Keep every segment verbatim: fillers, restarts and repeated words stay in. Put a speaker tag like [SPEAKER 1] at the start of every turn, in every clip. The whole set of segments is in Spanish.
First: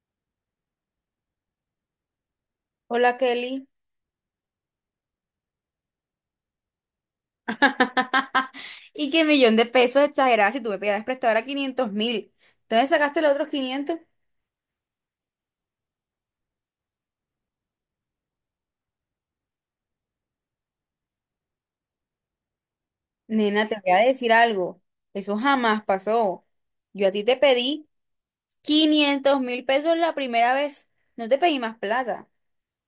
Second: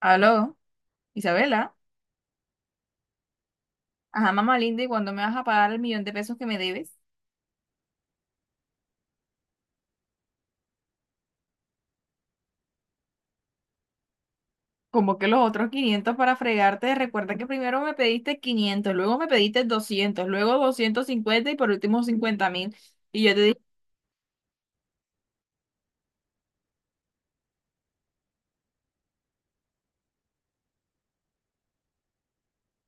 [SPEAKER 1] Aló, Isabela.
[SPEAKER 2] Hola Kelly.
[SPEAKER 1] Ajá, mamá linda, ¿y cuándo me vas a pagar el millón de pesos que me debes?
[SPEAKER 2] Y qué millón de pesos exagerada si tú me pedías prestado ahora quinientos mil. ¿Entonces sacaste los otros quinientos?
[SPEAKER 1] Como que los otros quinientos para fregarte. Recuerda que primero me pediste quinientos, luego me pediste doscientos, luego doscientos cincuenta y por último cincuenta mil. Y yo te dije,
[SPEAKER 2] Nena, te voy a decir algo. Eso jamás pasó. Yo a ti te pedí quinientos mil pesos la primera vez. No te pedí más plata.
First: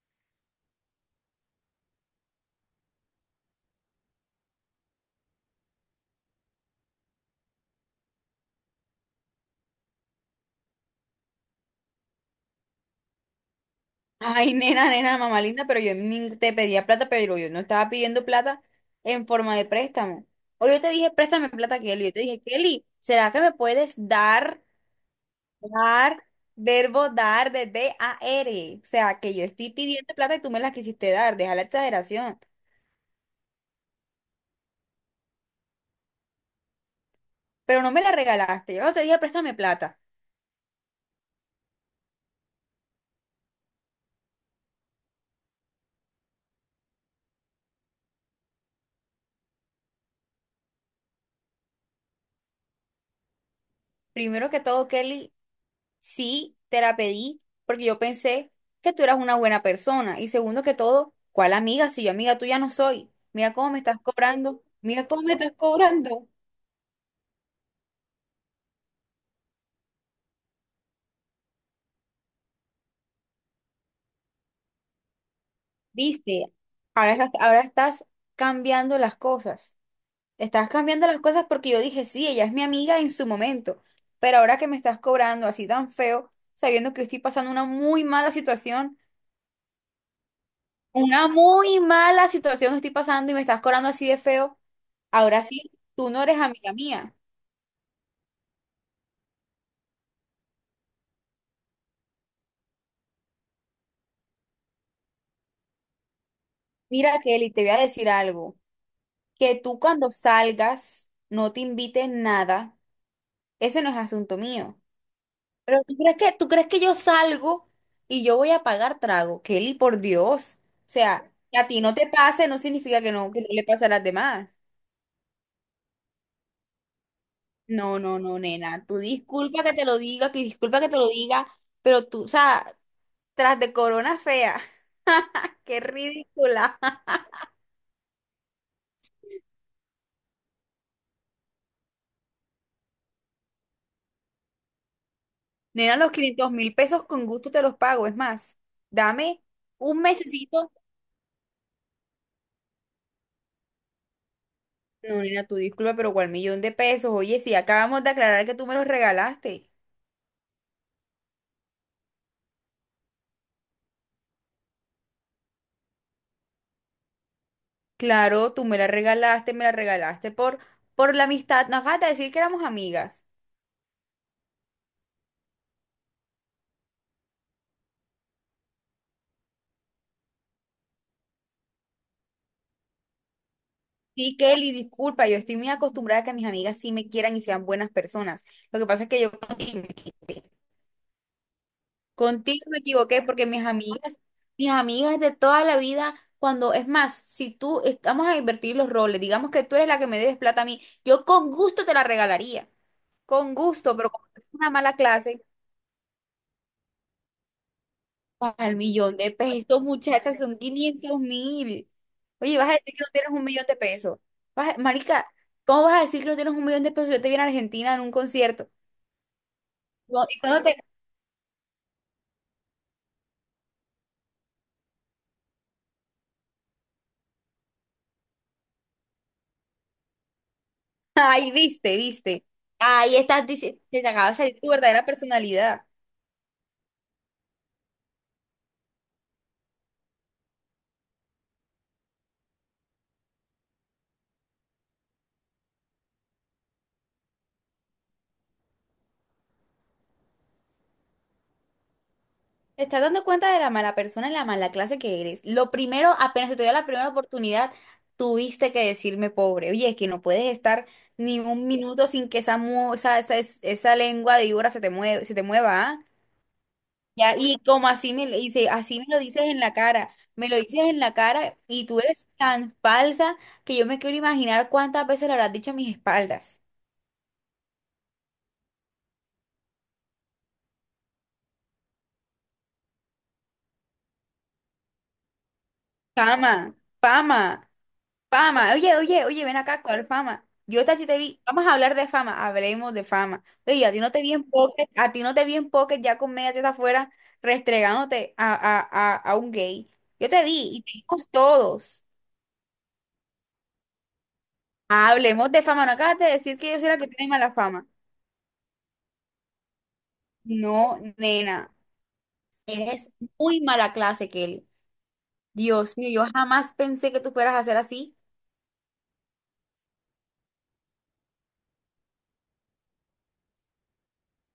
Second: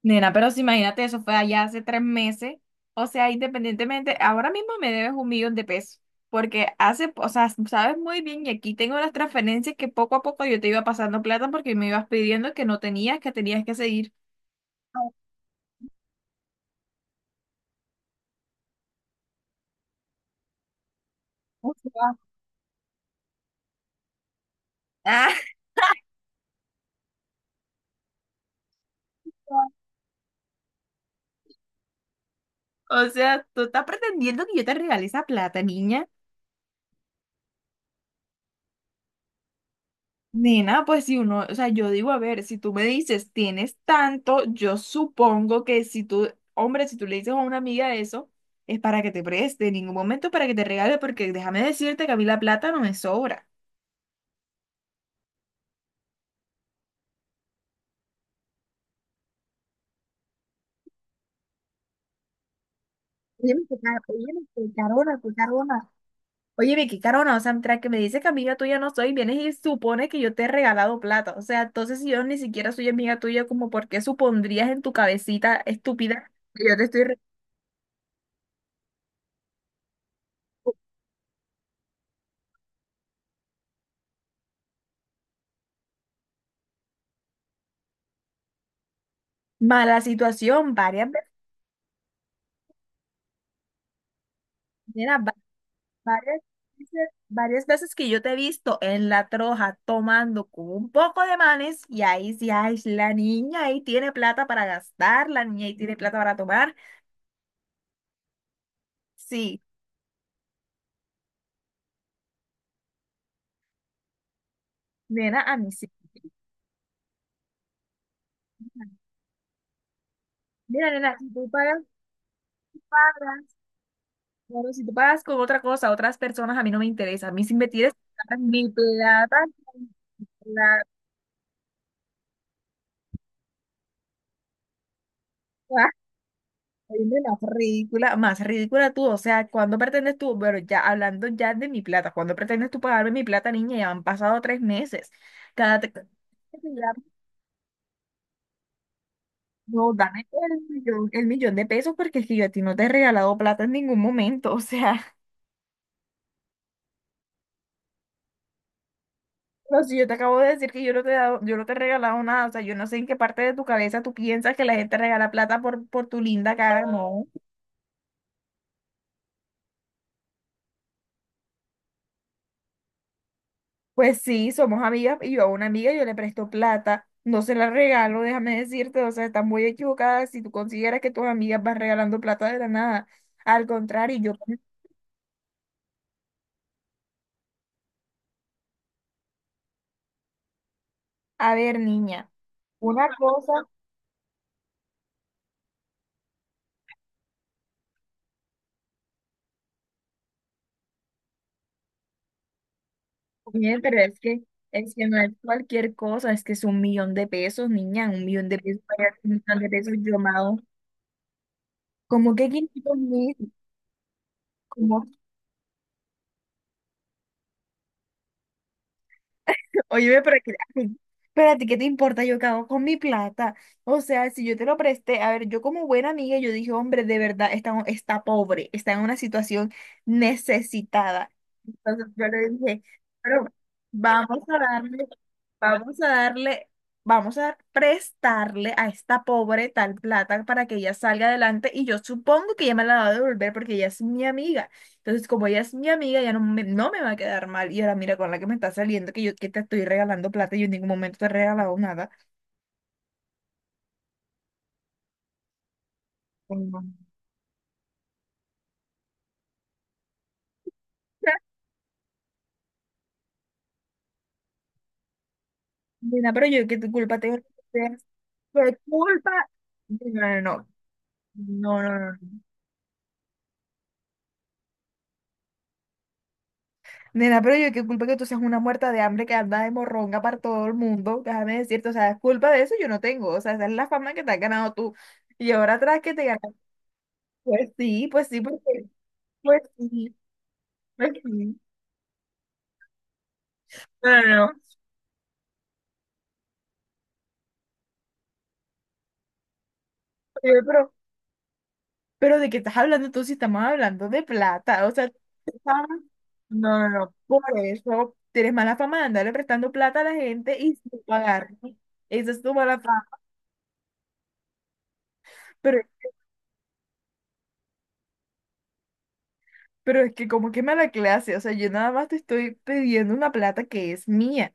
[SPEAKER 1] nena, pero si imagínate, eso fue allá hace tres meses. O sea, independientemente, ahora mismo me debes un millón de pesos. Porque hace, o sea, sabes muy bien, y aquí tengo las transferencias que poco a poco yo te iba pasando plata porque me ibas pidiendo que no tenías, que tenías que seguir.
[SPEAKER 2] Ay, nena, nena, mamá linda, pero yo ni te pedía plata, pero yo no estaba pidiendo plata en forma de préstamo. O yo te dije, préstame
[SPEAKER 1] O
[SPEAKER 2] plata, Kelly. Yo
[SPEAKER 1] sea,
[SPEAKER 2] te dije, Kelly, ¿será que me puedes dar? Dar, verbo dar de D-A-R. O sea, que yo
[SPEAKER 1] Ah.
[SPEAKER 2] estoy pidiendo plata y tú me la quisiste dar. Deja la exageración.
[SPEAKER 1] O sea, tú estás pretendiendo que yo te regale esa plata, niña.
[SPEAKER 2] Pero no me la regalaste. Yo no te dije, préstame plata.
[SPEAKER 1] Nena, pues si uno, o sea, yo digo, a ver, si tú me dices tienes tanto, yo supongo que si tú, hombre, si tú le dices a una amiga eso, es para que te preste, en ningún momento para que te regale, porque déjame decirte que a mí la plata no me sobra.
[SPEAKER 2] Primero que todo, Kelly, sí te la pedí porque yo pensé que tú eras una buena persona. Y segundo que todo, ¿cuál amiga? Si yo amiga tuya no soy. Mira
[SPEAKER 1] Oye,
[SPEAKER 2] cómo
[SPEAKER 1] qué
[SPEAKER 2] me
[SPEAKER 1] car-
[SPEAKER 2] estás
[SPEAKER 1] oye,
[SPEAKER 2] cobrando.
[SPEAKER 1] qué
[SPEAKER 2] Mira
[SPEAKER 1] carona,
[SPEAKER 2] cómo
[SPEAKER 1] qué
[SPEAKER 2] me estás
[SPEAKER 1] carona.
[SPEAKER 2] cobrando.
[SPEAKER 1] Oye, Vicky Carona, o sea, mientras que me dices que amiga tuya no soy, vienes y supones que yo te he regalado plata. O sea, entonces si yo ni siquiera soy amiga tuya, como por qué supondrías en tu cabecita estúpida
[SPEAKER 2] ¿Viste?
[SPEAKER 1] que yo te estoy
[SPEAKER 2] Ahora
[SPEAKER 1] re-
[SPEAKER 2] estás, ahora estás cambiando las cosas. Estás
[SPEAKER 1] Oh,
[SPEAKER 2] cambiando las cosas porque yo dije, sí, ella es mi amiga en su momento, pero ahora que me estás cobrando así tan feo, sabiendo que estoy pasando una muy mala situación,
[SPEAKER 1] mala situación varias
[SPEAKER 2] una
[SPEAKER 1] veces,
[SPEAKER 2] muy mala situación estoy pasando y me estás cobrando así de feo,
[SPEAKER 1] mira, va-
[SPEAKER 2] ahora sí, tú no eres
[SPEAKER 1] varias
[SPEAKER 2] amiga
[SPEAKER 1] veces,
[SPEAKER 2] mía.
[SPEAKER 1] varias veces que yo te he visto en la troja tomando con un poco de manes y ahí sí, ay, la niña ahí tiene plata para gastar, la niña ahí tiene plata para tomar.
[SPEAKER 2] Mira, Kelly, te voy a decir algo, que
[SPEAKER 1] Sí,
[SPEAKER 2] tú cuando salgas no te invites nada, ese no es asunto mío.
[SPEAKER 1] nena, a mí
[SPEAKER 2] Pero
[SPEAKER 1] sí.
[SPEAKER 2] tú crees que, tú crees que yo salgo y yo voy a pagar trago. Kelly, por Dios.
[SPEAKER 1] Mira,
[SPEAKER 2] O
[SPEAKER 1] nena, si
[SPEAKER 2] sea,
[SPEAKER 1] tú
[SPEAKER 2] que a ti
[SPEAKER 1] pagas.
[SPEAKER 2] no te pase no significa que no, que no le pase a las demás.
[SPEAKER 1] Claro, si tú pagas con otra cosa, otras personas, a mí no me interesa. A mí si me tienes que
[SPEAKER 2] No, no,
[SPEAKER 1] dar
[SPEAKER 2] no,
[SPEAKER 1] mi
[SPEAKER 2] nena. Tú
[SPEAKER 1] plata,
[SPEAKER 2] disculpa que te lo diga, que disculpa
[SPEAKER 1] la,
[SPEAKER 2] que te lo diga, pero tú, o sea, tras de corona fea, qué
[SPEAKER 1] ah,
[SPEAKER 2] ridícula.
[SPEAKER 1] soy de la ridícula, más ridícula tú. O sea, ¿cuándo pretendes tú? Bueno, ya hablando ya de mi plata, ¿cuándo pretendes tú pagarme mi plata, niña? Ya han pasado tres meses. Cada te-
[SPEAKER 2] Nena, los quinientos mil pesos con gusto te los pago. Es más, dame
[SPEAKER 1] No,
[SPEAKER 2] un
[SPEAKER 1] dame el
[SPEAKER 2] mesecito.
[SPEAKER 1] millón, el millón de pesos porque es que yo a ti no te he regalado plata en ningún momento. O sea.
[SPEAKER 2] No, nena, tú disculpa, pero ¿cuál millón de pesos? Oye, si acabamos de aclarar que tú me los regalaste.
[SPEAKER 1] No, si yo te acabo de decir que yo no te he dado, yo no te he regalado nada, o sea, yo no sé en qué parte de tu cabeza tú piensas que la gente regala plata por, por tu linda cara, no.
[SPEAKER 2] Claro, tú me la regalaste, me la regalaste por, por la amistad. No acabas de decir que éramos amigas.
[SPEAKER 1] Pues sí, somos amigas y yo a una amiga yo le presto plata, no se la regalo, déjame decirte, o sea, estás muy equivocada si tú consideras que tus amigas van regalando plata de la nada. Al contrario, yo,
[SPEAKER 2] Sí, Kelly, disculpa, yo estoy muy acostumbrada a que mis amigas sí me quieran y sean buenas personas. Lo que pasa es que yo contigo me equivoqué,
[SPEAKER 1] a ver, niña,
[SPEAKER 2] contigo me
[SPEAKER 1] una
[SPEAKER 2] equivoqué porque
[SPEAKER 1] cosa,
[SPEAKER 2] mis amigas, mis amigas de toda la vida, cuando, es más, si tú, es- vamos a invertir los roles, digamos que tú eres la que me debes plata a mí, yo con gusto te la regalaría, con
[SPEAKER 1] bien,
[SPEAKER 2] gusto,
[SPEAKER 1] pero
[SPEAKER 2] pero
[SPEAKER 1] es
[SPEAKER 2] como
[SPEAKER 1] que,
[SPEAKER 2] es una mala
[SPEAKER 1] es que no es
[SPEAKER 2] clase,
[SPEAKER 1] cualquier cosa, es que es un millón de pesos, niña, un millón
[SPEAKER 2] pues,
[SPEAKER 1] de
[SPEAKER 2] al
[SPEAKER 1] pesos, para
[SPEAKER 2] millón
[SPEAKER 1] un
[SPEAKER 2] de
[SPEAKER 1] millón de
[SPEAKER 2] pesos,
[SPEAKER 1] pesos, yo,
[SPEAKER 2] muchachas,
[SPEAKER 1] amado.
[SPEAKER 2] son quinientos mil.
[SPEAKER 1] ¿Como que
[SPEAKER 2] Oye, vas a decir
[SPEAKER 1] quinientos
[SPEAKER 2] que no tienes un
[SPEAKER 1] mil?
[SPEAKER 2] millón de pesos. Vas a-
[SPEAKER 1] ¿Cómo?
[SPEAKER 2] Marica, ¿cómo vas a decir que no tienes un millón de pesos? Si yo te vi en Argentina en un concierto.
[SPEAKER 1] Oye,
[SPEAKER 2] No,
[SPEAKER 1] pero
[SPEAKER 2] y
[SPEAKER 1] que-
[SPEAKER 2] cuando te...
[SPEAKER 1] ay, pero ¿qué te importa yo qué hago con mi plata? O sea, si yo te lo presté, a ver, yo como buena amiga, yo dije, hombre, de verdad, está, está pobre, está en una situación necesitada.
[SPEAKER 2] Ay, viste,
[SPEAKER 1] Entonces yo
[SPEAKER 2] viste.
[SPEAKER 1] le dije,
[SPEAKER 2] Ahí
[SPEAKER 1] pero
[SPEAKER 2] estás, dici- te acaba de
[SPEAKER 1] vamos a
[SPEAKER 2] salir tu verdadera
[SPEAKER 1] darle,
[SPEAKER 2] personalidad.
[SPEAKER 1] vamos a darle, vamos a prestarle a esta pobre tal plata para que ella salga adelante y yo supongo que ella me la va a devolver porque ella es mi amiga. Entonces, como ella es mi amiga, ya no me, no me va a quedar mal. Y ahora mira con la que me está saliendo, que yo que te estoy regalando plata, yo en ningún momento te he regalado nada.
[SPEAKER 2] Te estás dando cuenta de la mala persona y la mala clase que eres. Lo primero, apenas se te dio la
[SPEAKER 1] Mm.
[SPEAKER 2] primera oportunidad, tuviste que decirme pobre. Oye, es que no puedes estar ni un minuto sin que esa, mu- esa, esa, esa lengua de víbora se te mueva, se te mueva, ¿ah?
[SPEAKER 1] Nena, pero yo qué tu culpa tengo.
[SPEAKER 2] Ya,
[SPEAKER 1] ¿Que
[SPEAKER 2] y como
[SPEAKER 1] tener?
[SPEAKER 2] así me lo dice,
[SPEAKER 1] ¿Qué
[SPEAKER 2] así me lo
[SPEAKER 1] culpa?
[SPEAKER 2] dices en la
[SPEAKER 1] No,
[SPEAKER 2] cara,
[SPEAKER 1] no,
[SPEAKER 2] me lo dices en la cara
[SPEAKER 1] no, no,
[SPEAKER 2] y tú
[SPEAKER 1] no,
[SPEAKER 2] eres
[SPEAKER 1] no.
[SPEAKER 2] tan falsa que yo me quiero imaginar cuántas veces lo habrás dicho a mis espaldas.
[SPEAKER 1] Nena, pero yo qué culpa que tú seas una muerta de hambre que anda de morronga para todo el mundo. Déjame decirte, o sea, es culpa de eso yo no tengo. O sea, esa es la fama que te has ganado tú. Y ahora atrás que te ganas.
[SPEAKER 2] Fama, fama,
[SPEAKER 1] Pues sí, pues sí,
[SPEAKER 2] fama.
[SPEAKER 1] porque,
[SPEAKER 2] Oye, oye, oye, ven
[SPEAKER 1] pues
[SPEAKER 2] acá, ¿cuál
[SPEAKER 1] sí,
[SPEAKER 2] fama? Yo esta sí
[SPEAKER 1] pues
[SPEAKER 2] te vi,
[SPEAKER 1] sí.
[SPEAKER 2] vamos a hablar de fama, hablemos de fama. Oye, a ti no
[SPEAKER 1] No,
[SPEAKER 2] te
[SPEAKER 1] no,
[SPEAKER 2] vi en
[SPEAKER 1] no.
[SPEAKER 2] pocket, a ti no te vi en pocket ya con medias afuera restregándote a, a, a, a un gay. Yo te
[SPEAKER 1] Oye,
[SPEAKER 2] vi y
[SPEAKER 1] pero
[SPEAKER 2] te vimos todos.
[SPEAKER 1] Pero de qué estás hablando tú si estamos hablando de plata, o sea,
[SPEAKER 2] Hablemos de
[SPEAKER 1] fama.
[SPEAKER 2] fama, no acabas de decir que
[SPEAKER 1] No,
[SPEAKER 2] yo
[SPEAKER 1] no,
[SPEAKER 2] soy la que
[SPEAKER 1] no,
[SPEAKER 2] tiene
[SPEAKER 1] por
[SPEAKER 2] mala fama.
[SPEAKER 1] eso tienes mala fama de andarle prestando plata a la gente y
[SPEAKER 2] No,
[SPEAKER 1] sin pagar.
[SPEAKER 2] nena,
[SPEAKER 1] Esa es tu mala fama.
[SPEAKER 2] eres muy mala clase, Kelly.
[SPEAKER 1] Pero,
[SPEAKER 2] Dios mío, yo jamás pensé que tú fueras a hacer así.
[SPEAKER 1] pero es que como que mala clase, o sea, yo nada más te estoy pidiendo una plata que es mía.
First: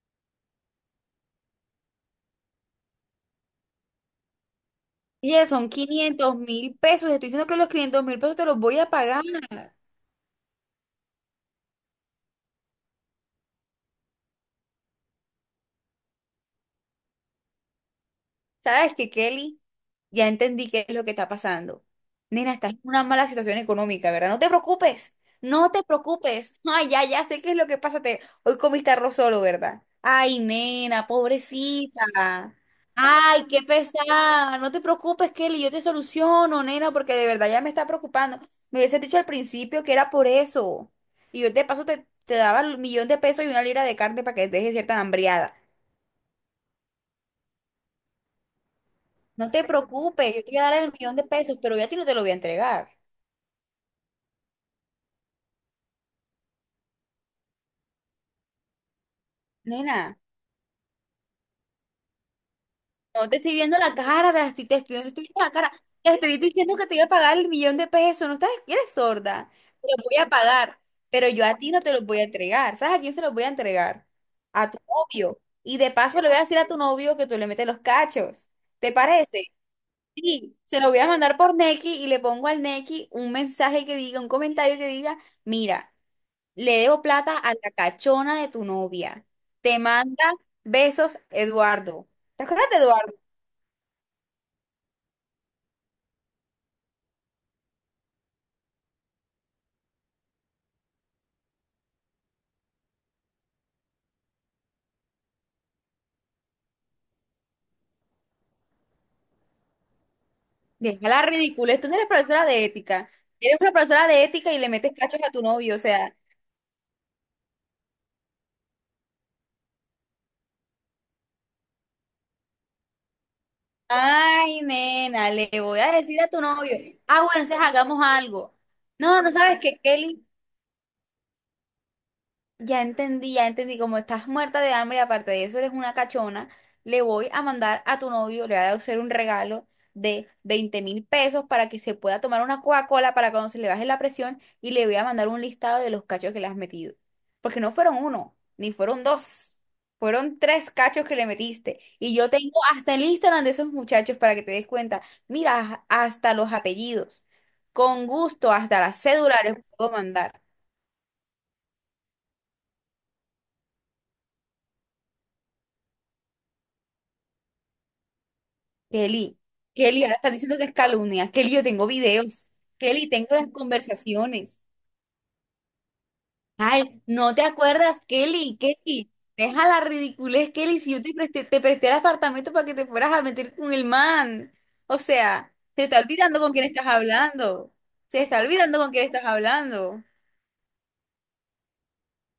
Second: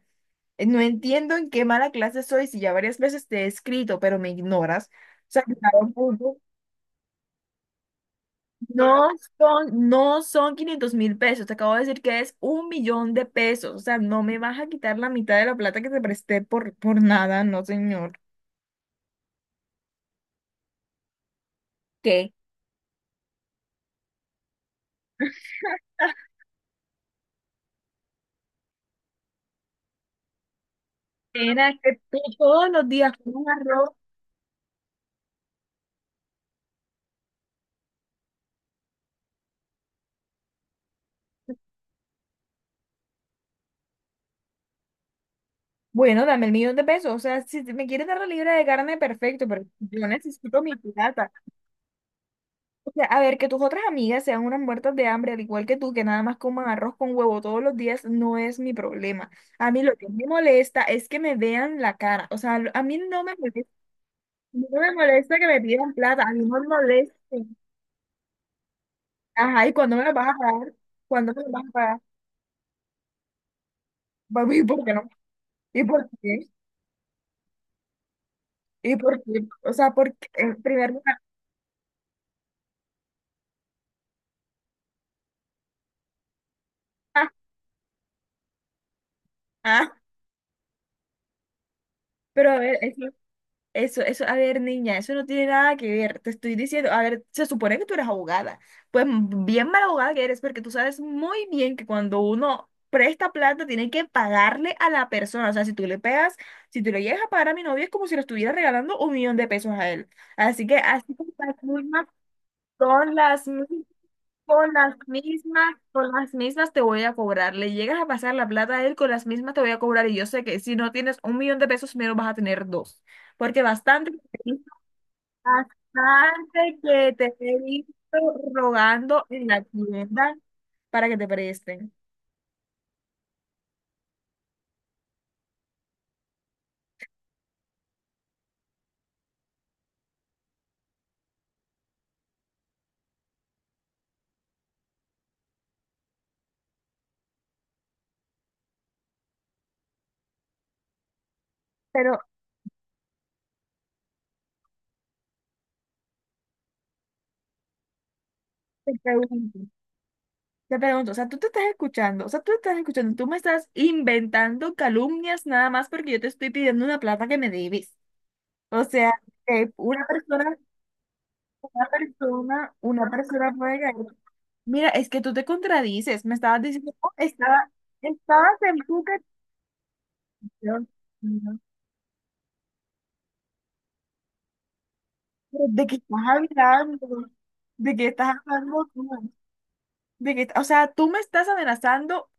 [SPEAKER 1] Eh, No entiendo en qué mala clase soy si ya varias veces te he escrito, pero me ignoras. O sea,
[SPEAKER 2] Oye, son quinientos mil pesos. Estoy diciendo que los quinientos mil pesos te los voy a
[SPEAKER 1] No
[SPEAKER 2] pagar.
[SPEAKER 1] son, no son quinientos mil pesos, te acabo de decir que es un millón de pesos, o sea, no me vas a quitar la mitad de la plata que te presté por, por nada, no señor.
[SPEAKER 2] ¿Sabes qué, Kelly? Ya entendí qué es lo que está pasando.
[SPEAKER 1] ¿Qué?
[SPEAKER 2] Nena, estás en una mala situación económica, ¿verdad? No te preocupes, no te preocupes. Ay, ya, ya sé qué es lo que pasa. Te- Hoy comiste arroz solo, ¿verdad? Ay, nena,
[SPEAKER 1] Era que tú
[SPEAKER 2] pobrecita.
[SPEAKER 1] todos los días con un
[SPEAKER 2] Ay, qué
[SPEAKER 1] arroz,
[SPEAKER 2] pesada. No te preocupes, Kelly, yo te soluciono, nena, porque de verdad ya me está preocupando. Me hubiese dicho al principio que era por eso. Y yo de paso te, te daba el millón de pesos y una libra de carne para que dejes cierta hambriada.
[SPEAKER 1] bueno, dame el millón de pesos, o sea, si te- me quieres dar la libra de carne, perfecto,
[SPEAKER 2] No
[SPEAKER 1] pero
[SPEAKER 2] te
[SPEAKER 1] yo
[SPEAKER 2] preocupes, yo te voy
[SPEAKER 1] necesito
[SPEAKER 2] a dar
[SPEAKER 1] mi
[SPEAKER 2] el millón de
[SPEAKER 1] plata.
[SPEAKER 2] pesos, pero yo a ti no te lo voy a entregar.
[SPEAKER 1] O sea, a ver, que tus otras amigas sean unas muertas de hambre, al igual que tú, que nada más coman arroz con huevo todos los días, no es mi problema. A mí lo
[SPEAKER 2] Nena,
[SPEAKER 1] que me molesta es que me vean la cara, o sea, lo- a mí no
[SPEAKER 2] no
[SPEAKER 1] me
[SPEAKER 2] te estoy
[SPEAKER 1] molesta.
[SPEAKER 2] viendo la cara, te estoy, te
[SPEAKER 1] No me
[SPEAKER 2] estoy, no estoy
[SPEAKER 1] molesta
[SPEAKER 2] viendo
[SPEAKER 1] que
[SPEAKER 2] la
[SPEAKER 1] me
[SPEAKER 2] cara.
[SPEAKER 1] pidan
[SPEAKER 2] Te
[SPEAKER 1] plata, a
[SPEAKER 2] estoy
[SPEAKER 1] mí no me
[SPEAKER 2] diciendo que te iba a
[SPEAKER 1] molesta.
[SPEAKER 2] pagar el millón de pesos. No estás, eres sorda.
[SPEAKER 1] Ajá, ¿y
[SPEAKER 2] Te
[SPEAKER 1] cuándo me
[SPEAKER 2] lo
[SPEAKER 1] lo
[SPEAKER 2] voy
[SPEAKER 1] vas
[SPEAKER 2] a
[SPEAKER 1] a pagar?
[SPEAKER 2] pagar, pero
[SPEAKER 1] ¿Cuándo me
[SPEAKER 2] yo
[SPEAKER 1] lo
[SPEAKER 2] a
[SPEAKER 1] vas a
[SPEAKER 2] ti no te
[SPEAKER 1] pagar?
[SPEAKER 2] lo voy a entregar. ¿Sabes a quién se los voy a entregar?
[SPEAKER 1] Papi, ¿y
[SPEAKER 2] A tu
[SPEAKER 1] por qué no?
[SPEAKER 2] novio. Y
[SPEAKER 1] ¿Y
[SPEAKER 2] de
[SPEAKER 1] por
[SPEAKER 2] paso le voy a
[SPEAKER 1] qué?
[SPEAKER 2] decir a tu novio que tú le metes los cachos. ¿Te
[SPEAKER 1] ¿Y por qué?
[SPEAKER 2] parece?
[SPEAKER 1] O sea, porque
[SPEAKER 2] Sí,
[SPEAKER 1] en
[SPEAKER 2] se lo
[SPEAKER 1] primer
[SPEAKER 2] voy a
[SPEAKER 1] lugar,
[SPEAKER 2] mandar por Nequi y le pongo al Nequi un mensaje que diga, un comentario que diga, mira. Le debo
[SPEAKER 1] ah,
[SPEAKER 2] plata a la cachona de tu novia. Te
[SPEAKER 1] ah,
[SPEAKER 2] manda besos, Eduardo. ¿Te
[SPEAKER 1] pero a
[SPEAKER 2] acuerdas de
[SPEAKER 1] ver, es
[SPEAKER 2] Eduardo?
[SPEAKER 1] eso, eso, a ver, niña, eso no tiene nada que ver. Te estoy diciendo, a ver, se supone que tú eres abogada. Pues mm, bien mala abogada que eres, porque tú sabes muy bien que cuando uno presta plata, tiene que pagarle a la persona. O sea, si tú le pegas, si tú le llegas a pagar a mi novio, es como si le estuviera regalando un millón de pesos a él. Así que
[SPEAKER 2] Deja
[SPEAKER 1] así
[SPEAKER 2] la
[SPEAKER 1] como las
[SPEAKER 2] ridiculez. Tú no
[SPEAKER 1] mismas
[SPEAKER 2] eres profesora de ética.
[SPEAKER 1] son las
[SPEAKER 2] Eres una
[SPEAKER 1] mismas.
[SPEAKER 2] profesora de ética y le
[SPEAKER 1] Con
[SPEAKER 2] metes
[SPEAKER 1] las
[SPEAKER 2] cachos a tu
[SPEAKER 1] mismas,
[SPEAKER 2] novio. O
[SPEAKER 1] con
[SPEAKER 2] sea,
[SPEAKER 1] las mismas te voy a cobrar. Le llegas a pasar la plata a él, con las mismas te voy a cobrar. Y yo sé que si no tienes un millón de pesos, menos vas a tener dos. Porque bastante,
[SPEAKER 2] ay, nena, le voy a decir a tu novio.
[SPEAKER 1] bastante que
[SPEAKER 2] Ah, bueno,
[SPEAKER 1] te
[SPEAKER 2] entonces
[SPEAKER 1] he
[SPEAKER 2] hagamos
[SPEAKER 1] visto
[SPEAKER 2] algo. No,
[SPEAKER 1] rogando
[SPEAKER 2] no
[SPEAKER 1] en
[SPEAKER 2] sabes
[SPEAKER 1] la
[SPEAKER 2] que Kelly
[SPEAKER 1] tienda para que te presten.
[SPEAKER 2] ya entendí, ya entendí, como estás muerta de hambre, aparte de eso eres una cachona, le voy a mandar a tu novio, le voy a hacer un regalo de veinte mil pesos para que se pueda tomar una Coca-Cola para cuando se le baje la presión y le voy a mandar un listado de los cachos que le has metido. Porque no fueron uno, ni fueron dos, fueron tres cachos que le metiste.
[SPEAKER 1] Pero
[SPEAKER 2] Y yo tengo hasta el Instagram de esos muchachos para que te des cuenta. Mira, hasta los apellidos. Con gusto, hasta
[SPEAKER 1] te
[SPEAKER 2] las cédulas les
[SPEAKER 1] pregunto,
[SPEAKER 2] puedo mandar.
[SPEAKER 1] te pregunto, o sea, tú te estás escuchando, o sea, tú te estás escuchando, tú me estás inventando calumnias nada más porque yo te estoy pidiendo una plata que me debes. O sea,
[SPEAKER 2] Kelly,
[SPEAKER 1] que
[SPEAKER 2] Kelly,
[SPEAKER 1] una
[SPEAKER 2] ahora están
[SPEAKER 1] persona
[SPEAKER 2] diciendo que es calumnia. Kelly, yo
[SPEAKER 1] Una
[SPEAKER 2] tengo videos.
[SPEAKER 1] persona,
[SPEAKER 2] Kelly,
[SPEAKER 1] una
[SPEAKER 2] tengo
[SPEAKER 1] persona
[SPEAKER 2] las
[SPEAKER 1] puede caer.
[SPEAKER 2] conversaciones.
[SPEAKER 1] Mira, es que tú te contradices. Me estabas diciendo,
[SPEAKER 2] Ay,
[SPEAKER 1] "Oh,
[SPEAKER 2] ¿no te
[SPEAKER 1] estaba,
[SPEAKER 2] acuerdas,
[SPEAKER 1] estabas
[SPEAKER 2] Kelly?
[SPEAKER 1] en tu
[SPEAKER 2] Kelly, deja la ridiculez, Kelly,
[SPEAKER 1] canción".
[SPEAKER 2] si yo te presté,
[SPEAKER 1] No.
[SPEAKER 2] te presté el apartamento para que te fueras a meter con el man. O sea,
[SPEAKER 1] Pero,
[SPEAKER 2] se
[SPEAKER 1] ¿de qué
[SPEAKER 2] está
[SPEAKER 1] estás
[SPEAKER 2] olvidando con quién estás
[SPEAKER 1] hablando?
[SPEAKER 2] hablando.
[SPEAKER 1] ¿De qué
[SPEAKER 2] Se
[SPEAKER 1] estás
[SPEAKER 2] está olvidando
[SPEAKER 1] hablando
[SPEAKER 2] con quién estás
[SPEAKER 1] tú?
[SPEAKER 2] hablando.
[SPEAKER 1] ¿De qué, o sea, tú me estás amenazando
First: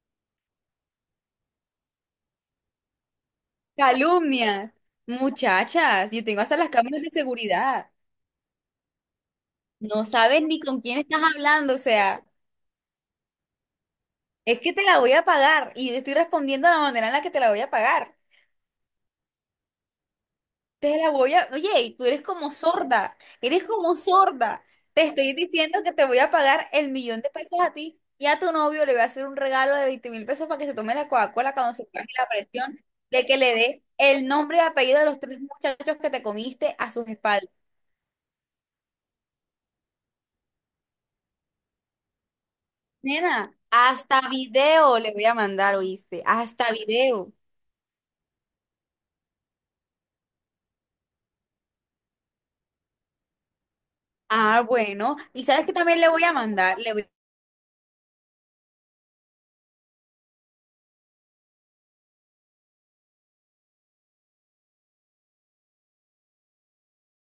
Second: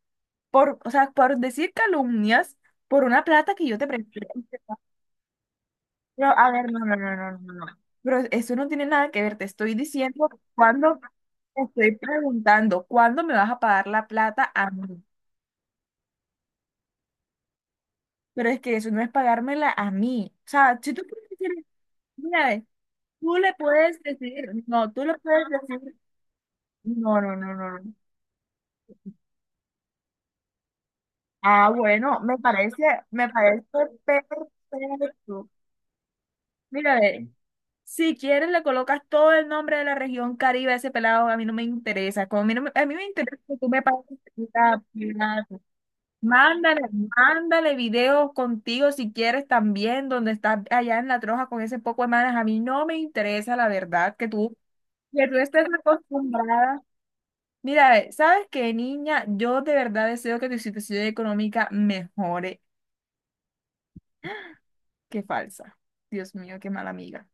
[SPEAKER 1] por, o sea, por decir calumnias por una plata que yo te presté.
[SPEAKER 2] Calumnias. Muchachas, yo
[SPEAKER 1] Pero,
[SPEAKER 2] tengo
[SPEAKER 1] a
[SPEAKER 2] hasta las
[SPEAKER 1] ver, no, no,
[SPEAKER 2] cámaras de
[SPEAKER 1] no, no, no, no.
[SPEAKER 2] seguridad.
[SPEAKER 1] Pero eso no tiene nada que ver. Te estoy
[SPEAKER 2] No
[SPEAKER 1] diciendo
[SPEAKER 2] sabes ni con
[SPEAKER 1] cuando
[SPEAKER 2] quién estás
[SPEAKER 1] te
[SPEAKER 2] hablando, o
[SPEAKER 1] estoy
[SPEAKER 2] sea.
[SPEAKER 1] preguntando, ¿cuándo me vas a pagar la plata
[SPEAKER 2] Es
[SPEAKER 1] a
[SPEAKER 2] que te la
[SPEAKER 1] mí?
[SPEAKER 2] voy a pagar y yo estoy respondiendo de la manera en la que te la voy a pagar.
[SPEAKER 1] Pero es que eso no es pagármela a mí. O sea, si
[SPEAKER 2] Te
[SPEAKER 1] tú
[SPEAKER 2] la
[SPEAKER 1] quieres
[SPEAKER 2] voy a...
[SPEAKER 1] decir,
[SPEAKER 2] Oye, y tú eres
[SPEAKER 1] mira,
[SPEAKER 2] como
[SPEAKER 1] ve,
[SPEAKER 2] sorda,
[SPEAKER 1] tú le
[SPEAKER 2] eres como
[SPEAKER 1] puedes decir,
[SPEAKER 2] sorda.
[SPEAKER 1] no,
[SPEAKER 2] Te
[SPEAKER 1] tú le
[SPEAKER 2] estoy
[SPEAKER 1] puedes
[SPEAKER 2] diciendo que
[SPEAKER 1] decir,
[SPEAKER 2] te voy a pagar el millón
[SPEAKER 1] no,
[SPEAKER 2] de
[SPEAKER 1] no, no,
[SPEAKER 2] pesos a
[SPEAKER 1] no, no.
[SPEAKER 2] ti y a tu novio le voy a hacer un regalo de veinte mil pesos para que se tome la Coca-Cola
[SPEAKER 1] Ah,
[SPEAKER 2] cuando se pague
[SPEAKER 1] bueno,
[SPEAKER 2] la
[SPEAKER 1] me parece,
[SPEAKER 2] presión de
[SPEAKER 1] me
[SPEAKER 2] que le
[SPEAKER 1] parece
[SPEAKER 2] dé el nombre y apellido de los tres
[SPEAKER 1] perfecto.
[SPEAKER 2] muchachos que te comiste a
[SPEAKER 1] Mira,
[SPEAKER 2] sus
[SPEAKER 1] ve,
[SPEAKER 2] espaldas.
[SPEAKER 1] si quieres le colocas todo el nombre de la región Caribe a ese pelado, a mí no me interesa. Como a mí, no me- a mí me interesa
[SPEAKER 2] Nena,
[SPEAKER 1] que tú me pagues
[SPEAKER 2] hasta
[SPEAKER 1] la
[SPEAKER 2] video le voy a
[SPEAKER 1] plata.
[SPEAKER 2] mandar, ¿oíste? Hasta
[SPEAKER 1] Mándale,
[SPEAKER 2] video.
[SPEAKER 1] mándale videos contigo si quieres también, donde estás allá en la troja con ese poco de manas. A mí no me interesa, la verdad, que tú,
[SPEAKER 2] Ah, bueno.
[SPEAKER 1] que tú
[SPEAKER 2] ¿Y
[SPEAKER 1] estés
[SPEAKER 2] sabes qué también le voy a mandar?
[SPEAKER 1] acostumbrada.
[SPEAKER 2] Le voy
[SPEAKER 1] Mira, ve, ¿sabes qué, niña? Yo de verdad deseo que tu situación económica mejore. Qué falsa. Dios mío, qué mala amiga.